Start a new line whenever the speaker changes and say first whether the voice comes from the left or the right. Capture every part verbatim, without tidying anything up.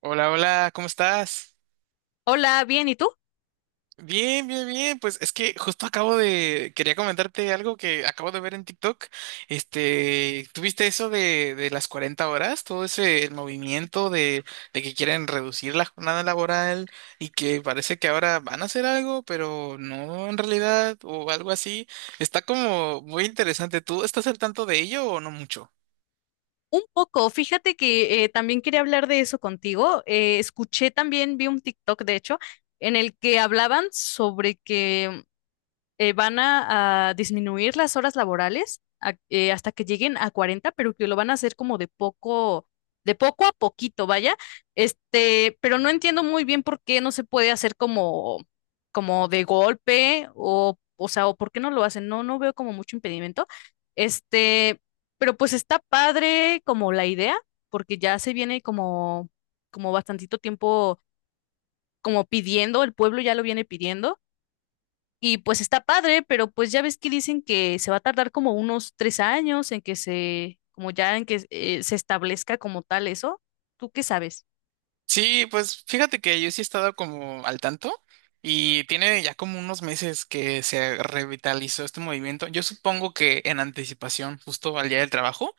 right: Hola, hola, ¿cómo estás?
left: Hola, bien, ¿y tú?
right: Bien, bien, bien. Pues es que justo acabo de, quería comentarte algo que acabo de ver en TikTok. Este, ¿tuviste eso de, de las cuarenta horas? Todo ese, el movimiento de, de que quieren reducir la jornada laboral y que parece que ahora van a hacer algo, pero no en realidad o algo así. Está como muy interesante. ¿Tú estás al tanto de ello o no mucho?
left: Un poco, fíjate que eh, también quería hablar de eso contigo. Eh, escuché también, vi un TikTok, de hecho, en el que hablaban sobre que eh, van a, a disminuir las horas laborales a- eh, hasta que lleguen a cuarenta, pero que lo van a hacer como de poco, de poco a poquito, vaya. Este, pero no entiendo muy bien por qué no se puede hacer como, como de golpe o, o sea, o por qué no lo hacen. No, no veo como mucho impedimento. Este, pero pues está padre como la idea, porque ya se viene como, como bastantito tiempo como pidiendo, el pueblo ya lo viene pidiendo. Y pues está padre, pero pues ya ves que dicen que se va a tardar como unos tres años en que se, como ya en que eh, se establezca como tal eso. ¿Tú qué sabes?
right: Sí, pues fíjate que yo sí he estado como al tanto y tiene ya como unos meses que se revitalizó este movimiento. Yo supongo que en anticipación, justo al día del trabajo,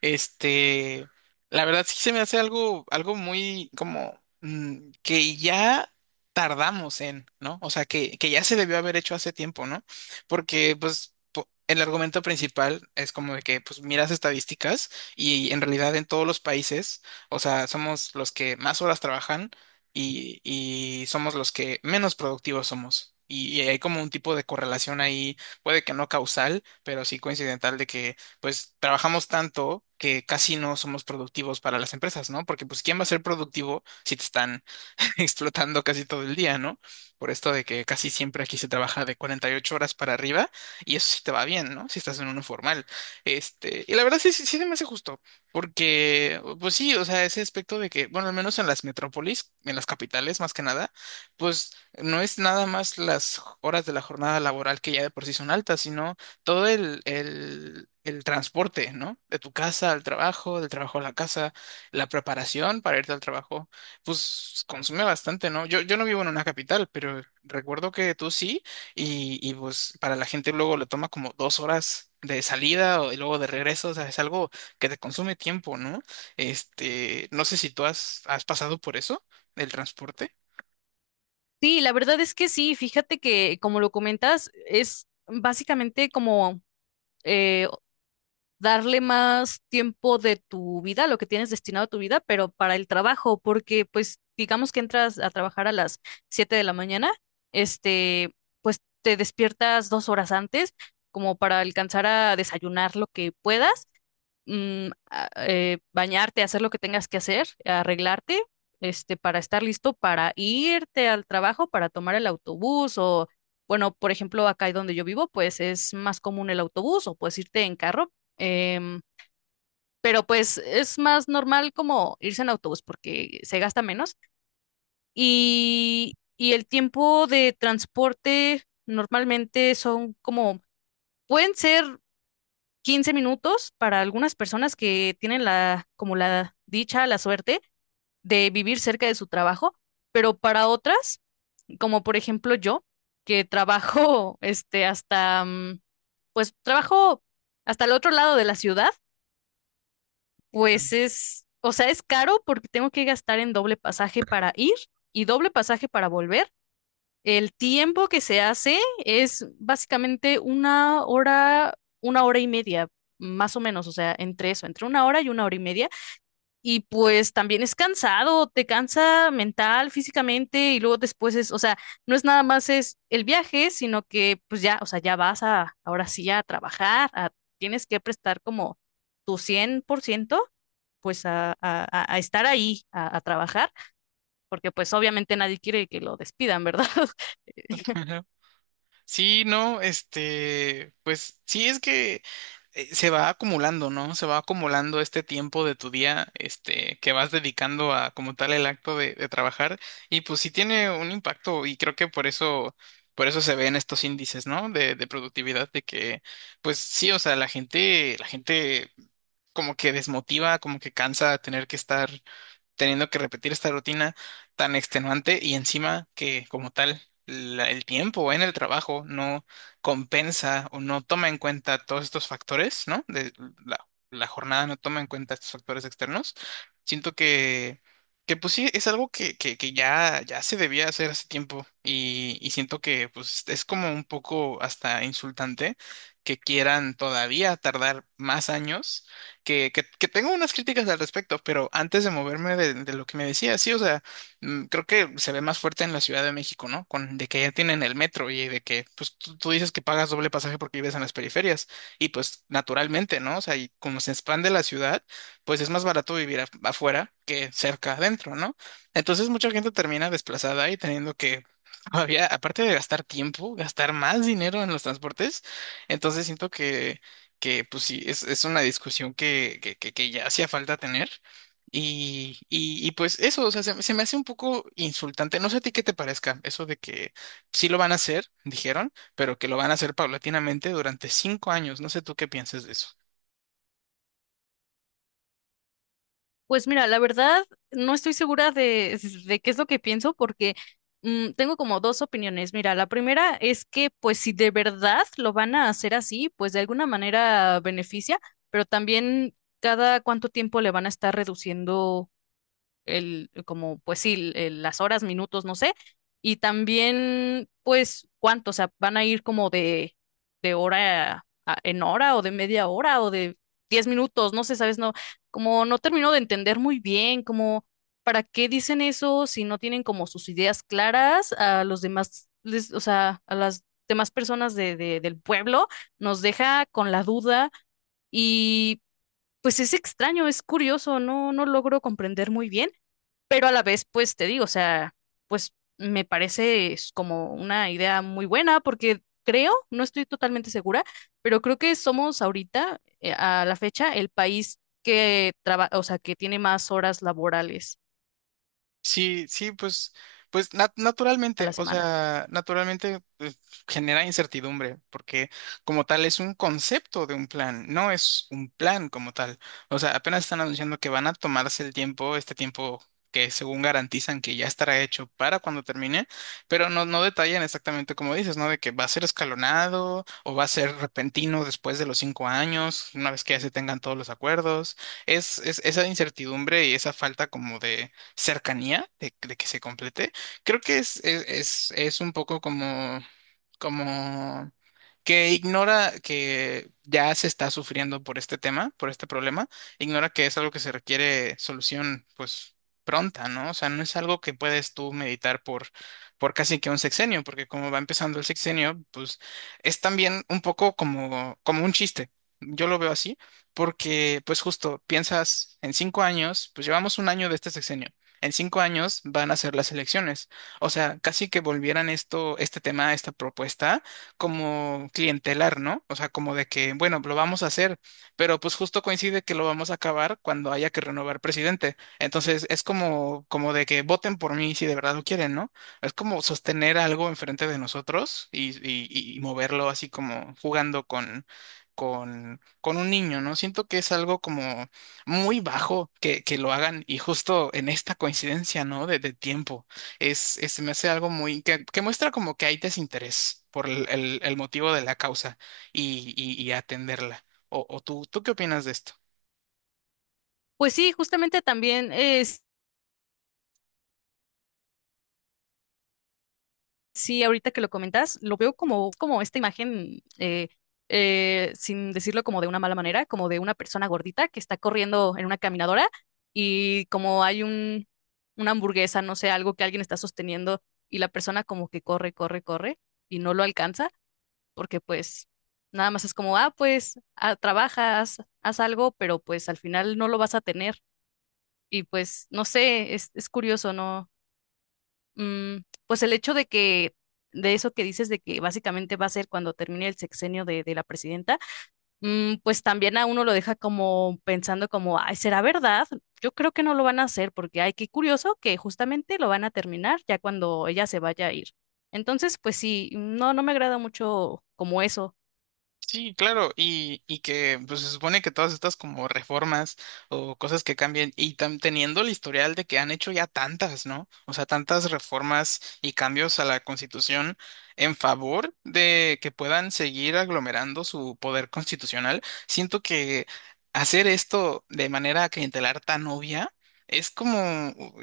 right: este, la verdad sí se me hace algo, algo muy como mm, que ya tardamos en, ¿no? O sea, que, que ya se debió haber hecho hace tiempo, ¿no? Porque pues... po- el argumento principal es como de que, pues, miras estadísticas y en realidad en todos los países, o sea, somos los que más horas trabajan y, y somos los que menos productivos somos. Y, y hay como un tipo de correlación ahí, puede que no causal, pero sí coincidental de que pues trabajamos tanto que casi no somos productivos para las empresas, ¿no? Porque pues ¿quién va a ser productivo si te están explotando casi todo el día, ¿no? Por esto de que casi siempre aquí se trabaja de cuarenta y ocho horas para arriba y eso sí te va bien, ¿no? Si estás en uno formal. Este, y la verdad sí, sí, sí se me hace justo, porque, pues sí, o sea, ese aspecto de que, bueno, al menos en las metrópolis, en las capitales más que nada, pues no es nada más las horas de la jornada laboral que ya de por sí son altas, sino todo el, el, el transporte, ¿no? De tu casa al trabajo, del trabajo a la casa, la preparación para irte al trabajo pues consume bastante, ¿no? Yo, yo no vivo en una capital, pero recuerdo que tú sí, y, y pues para la gente luego le toma como dos horas de salida o, y luego de regreso, o sea, es algo que te consume tiempo, ¿no? Este, no sé si tú has, has pasado por eso, el transporte.
left: Sí, la verdad es que sí, fíjate que como lo comentas, es básicamente como eh, darle más tiempo de tu vida, lo que tienes destinado a tu vida, pero para el trabajo, porque pues digamos que entras a trabajar a las siete de la mañana. este, pues te despiertas dos horas antes como para alcanzar a desayunar lo que puedas, mm, a- eh, bañarte, hacer lo que tengas que hacer, arreglarte, este, para estar listo para irte al trabajo, para tomar el autobús o, bueno, por ejemplo, acá y donde yo vivo, pues es más común el autobús o puedes irte en carro. em, pero pues es más normal como irse en autobús porque se gasta menos, y, y el tiempo de transporte normalmente son como, pueden ser quince minutos para algunas personas que tienen la, como la dicha, la suerte de vivir cerca de su trabajo, pero para otras, como por ejemplo yo, que trabajo este hasta, mm, pues trabajo hasta el otro lado de la ciudad. Pues es, o sea, es caro porque tengo que gastar en doble pasaje para ir y doble pasaje para volver. El tiempo que se hace es básicamente una hora, una hora y media, más o menos, o sea, entre eso, entre una hora y una hora y media. Y pues también es cansado, te cansa mental, físicamente, y luego después es, o sea, no es nada más es el viaje, sino que pues ya, o sea, ya vas a, ahora sí a trabajar, a- tienes que prestar como tu cien por ciento, pues a, a, a a estar ahí, a a trabajar, porque pues obviamente nadie quiere que lo despidan, ¿verdad?
right: Sí, no, este, pues sí es que eh, se va acumulando, ¿no? Se va acumulando este tiempo de tu día, este, que vas dedicando a como tal el acto de, de trabajar y pues sí tiene un impacto y creo que por eso, por eso se ven estos índices, ¿no? De, de productividad, de que, pues sí, o sea, la gente, la gente como que desmotiva, como que cansa tener que estar teniendo que repetir esta rutina tan extenuante y encima que como tal la- el tiempo en el trabajo no compensa o no toma en cuenta todos estos factores, ¿no? De la, la jornada no toma en cuenta estos factores externos. Siento que, que pues sí, es algo que, que, que ya, ya se debía hacer hace tiempo y, y siento que pues es como un poco hasta insultante que quieran todavía tardar más años que, que, que tengo unas críticas al respecto, pero antes de moverme de, de lo que me decía, sí, o sea, mm, creo que se ve más fuerte en la Ciudad de México, ¿no? Con, de que ya tienen el metro y de que, pues, tú, tú dices que pagas doble pasaje porque vives en las periferias y pues naturalmente, ¿no? O sea, y como se expande la ciudad, pues es más barato vivir af- afuera que cerca adentro, ¿no? Entonces mucha gente termina desplazada y teniendo que... Todavía, aparte de gastar tiempo, gastar más dinero en los transportes, entonces siento que que pues sí, es, es una discusión que, que, que, que ya hacía falta tener. Y, y, y pues eso, o sea, se, se me hace un poco insultante. No sé a ti qué te parezca eso de que sí lo van a hacer, dijeron, pero que lo van a hacer paulatinamente durante cinco años. No sé tú qué piensas de eso.
left: Pues mira, la verdad, no estoy segura de, de qué es lo que pienso porque mm, tengo como dos opiniones. Mira, la primera es que pues si de verdad lo van a hacer así, pues de alguna manera beneficia, pero también cada cuánto tiempo le van a estar reduciendo el, como, pues sí, el- las horas, minutos, no sé. Y también, pues, cuánto, o sea, van a ir como de, de hora a- en hora o de media hora o de diez minutos, no sé, sabes, no, como no termino de entender muy bien, como, ¿para qué dicen eso si no tienen como sus ideas claras a los demás, les- o sea, a las demás personas de, de- del pueblo? Nos deja con la duda y pues es extraño, es curioso, no, no logro comprender muy bien, pero a la vez, pues te digo, o sea, pues me parece es como una idea muy buena porque creo, no estoy totalmente segura, pero creo que somos ahorita, eh, a la fecha, el país que trabaja, o sea, que tiene más horas laborales
right: Sí, sí, pues, pues nat-
left: a
right: naturalmente,
left: la
right: o
left: semana.
right: sea, naturalmente pues, genera incertidumbre, porque como tal es un concepto de un plan, no es un plan como tal. O sea, apenas están anunciando que van a tomarse el tiempo, este tiempo que según garantizan que ya estará hecho para cuando termine, pero no, no detallan exactamente como dices, ¿no? De que va a ser escalonado o va a ser repentino después de los cinco años, una vez que ya se tengan todos los acuerdos. Es, es esa incertidumbre y esa falta como de cercanía de, de que se complete. Creo que es, es, es, es un poco como como que ignora que ya se está sufriendo por este tema, por este problema, ignora que es algo que se requiere solución, pues pronta, ¿no? O sea, no es algo que puedes tú meditar por, por casi que un sexenio, porque como va empezando el sexenio, pues es también un poco como, como un chiste. Yo lo veo así, porque pues justo piensas en cinco años, pues llevamos un año de este sexenio. En cinco años van a ser las elecciones. O sea, casi que volvieran esto, este tema, esta propuesta, como clientelar, ¿no? O sea, como de que, bueno, lo vamos a hacer, pero pues justo coincide que lo vamos a acabar cuando haya que renovar presidente. Entonces, es como, como de que voten por mí si de verdad lo quieren, ¿no? Es como sostener algo enfrente de nosotros y, y, y moverlo así como jugando con, con, con un niño, ¿no? Siento que es algo como muy bajo que, que lo hagan y justo en esta coincidencia, ¿no? De, de tiempo es, es- se me hace algo muy, que, que muestra como que hay desinterés por el, el- el motivo de la causa y, y- y atenderla. O, o tú, ¿tú qué opinas de esto?
left: Pues sí, justamente también. eh, Sí, ahorita que lo comentas, lo veo como, como esta imagen, eh, eh, sin decirlo como de una mala manera, como de una persona gordita que está corriendo en una caminadora y como hay un, una hamburguesa, no sé, algo que alguien está sosteniendo, y la persona como que corre, corre, corre y no lo alcanza porque pues nada más es como, ah, pues ah, trabajas, haz algo, pero pues al final no lo vas a tener. Y pues no sé, es, es curioso, ¿no? Mm, pues el hecho de que, de eso que dices, de que básicamente va a ser cuando termine el sexenio de, de la presidenta, mm, pues también a uno lo deja como pensando como, ay, ¿será verdad? Yo creo que no lo van a hacer porque, ay, qué curioso que justamente lo van a terminar ya cuando ella se vaya a ir. Entonces, pues sí, no, no me agrada mucho como eso.
right: Sí, claro, y, y que pues, se supone que todas estas como reformas o cosas que cambian, y tam- teniendo el historial de que han hecho ya tantas, ¿no? O sea, tantas reformas y cambios a la Constitución en favor de que puedan seguir aglomerando su poder constitucional, siento que hacer esto de manera clientelar tan obvia es como,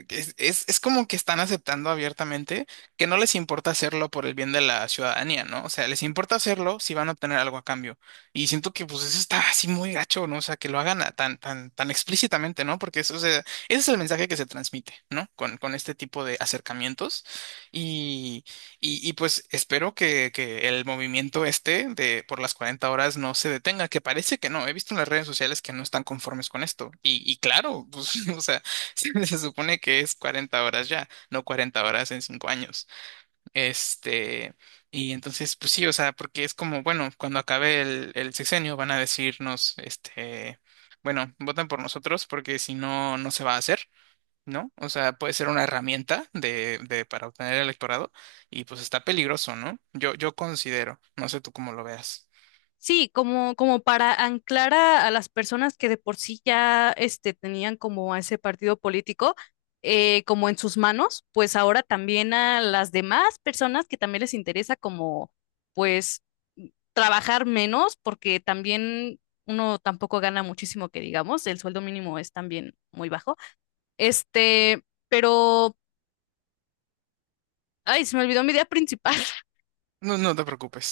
right: es, es, es como que están aceptando abiertamente que no les importa hacerlo por el bien de la ciudadanía, ¿no? O sea, les importa hacerlo si van a obtener algo a cambio. Y siento que pues eso está así muy gacho, ¿no? O sea, que lo hagan a- tan, tan, tan explícitamente, ¿no? Porque eso, o sea, ese es el mensaje que se transmite, ¿no? Con, con este tipo de acercamientos. Y, y, y, pues espero que, que el movimiento este de por las cuarenta horas no se detenga, que parece que no. He visto en las redes sociales que no están conformes con esto. Y, y claro, pues, o sea, se, se supone que es cuarenta horas ya, no cuarenta horas en cinco años. Este, y entonces, pues sí, o sea, porque es como, bueno, cuando acabe el, el sexenio van a decirnos, este, bueno, votan por nosotros porque si no, no se va a hacer, ¿no? O sea, puede ser una herramienta de, de, para obtener el electorado y pues está peligroso, ¿no? Yo, yo considero, no sé tú cómo lo veas.
left: Sí, como, como para anclar a, a las personas que de por sí ya este, tenían como a ese partido político, eh, como en sus manos, pues ahora también a las demás personas que también les interesa como pues trabajar menos, porque también uno tampoco gana muchísimo que digamos, el sueldo mínimo es también muy bajo. Este, pero, ay, se me olvidó mi idea principal.
right: No, no te preocupes.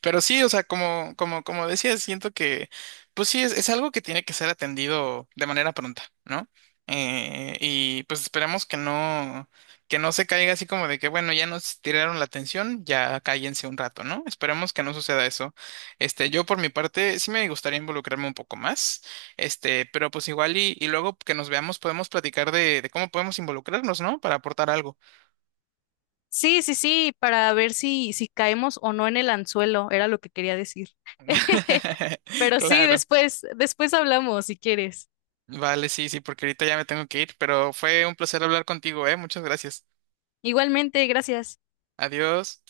right: Pero sí, o sea, como, como, como decía, siento que, pues sí, es, es algo que tiene que ser atendido de manera pronta, ¿no? Eh, y pues esperemos que no, que no se caiga así como de que, bueno, ya nos tiraron la atención, ya cállense un rato, ¿no? Esperemos que no suceda eso. Este, yo por mi parte, sí me gustaría involucrarme un poco más, este, pero pues igual y, y luego que nos veamos podemos platicar de, de cómo podemos involucrarnos, ¿no? Para aportar algo.
left: Sí, sí, sí, para ver si, si caemos o no en el anzuelo, era lo que quería decir. Pero sí,
right: Claro.
left: después, después hablamos si quieres.
right: Vale, sí, sí, porque ahorita ya me tengo que ir, pero fue un placer hablar contigo, ¿eh? Muchas gracias.
left: Igualmente, gracias.
right: Adiós.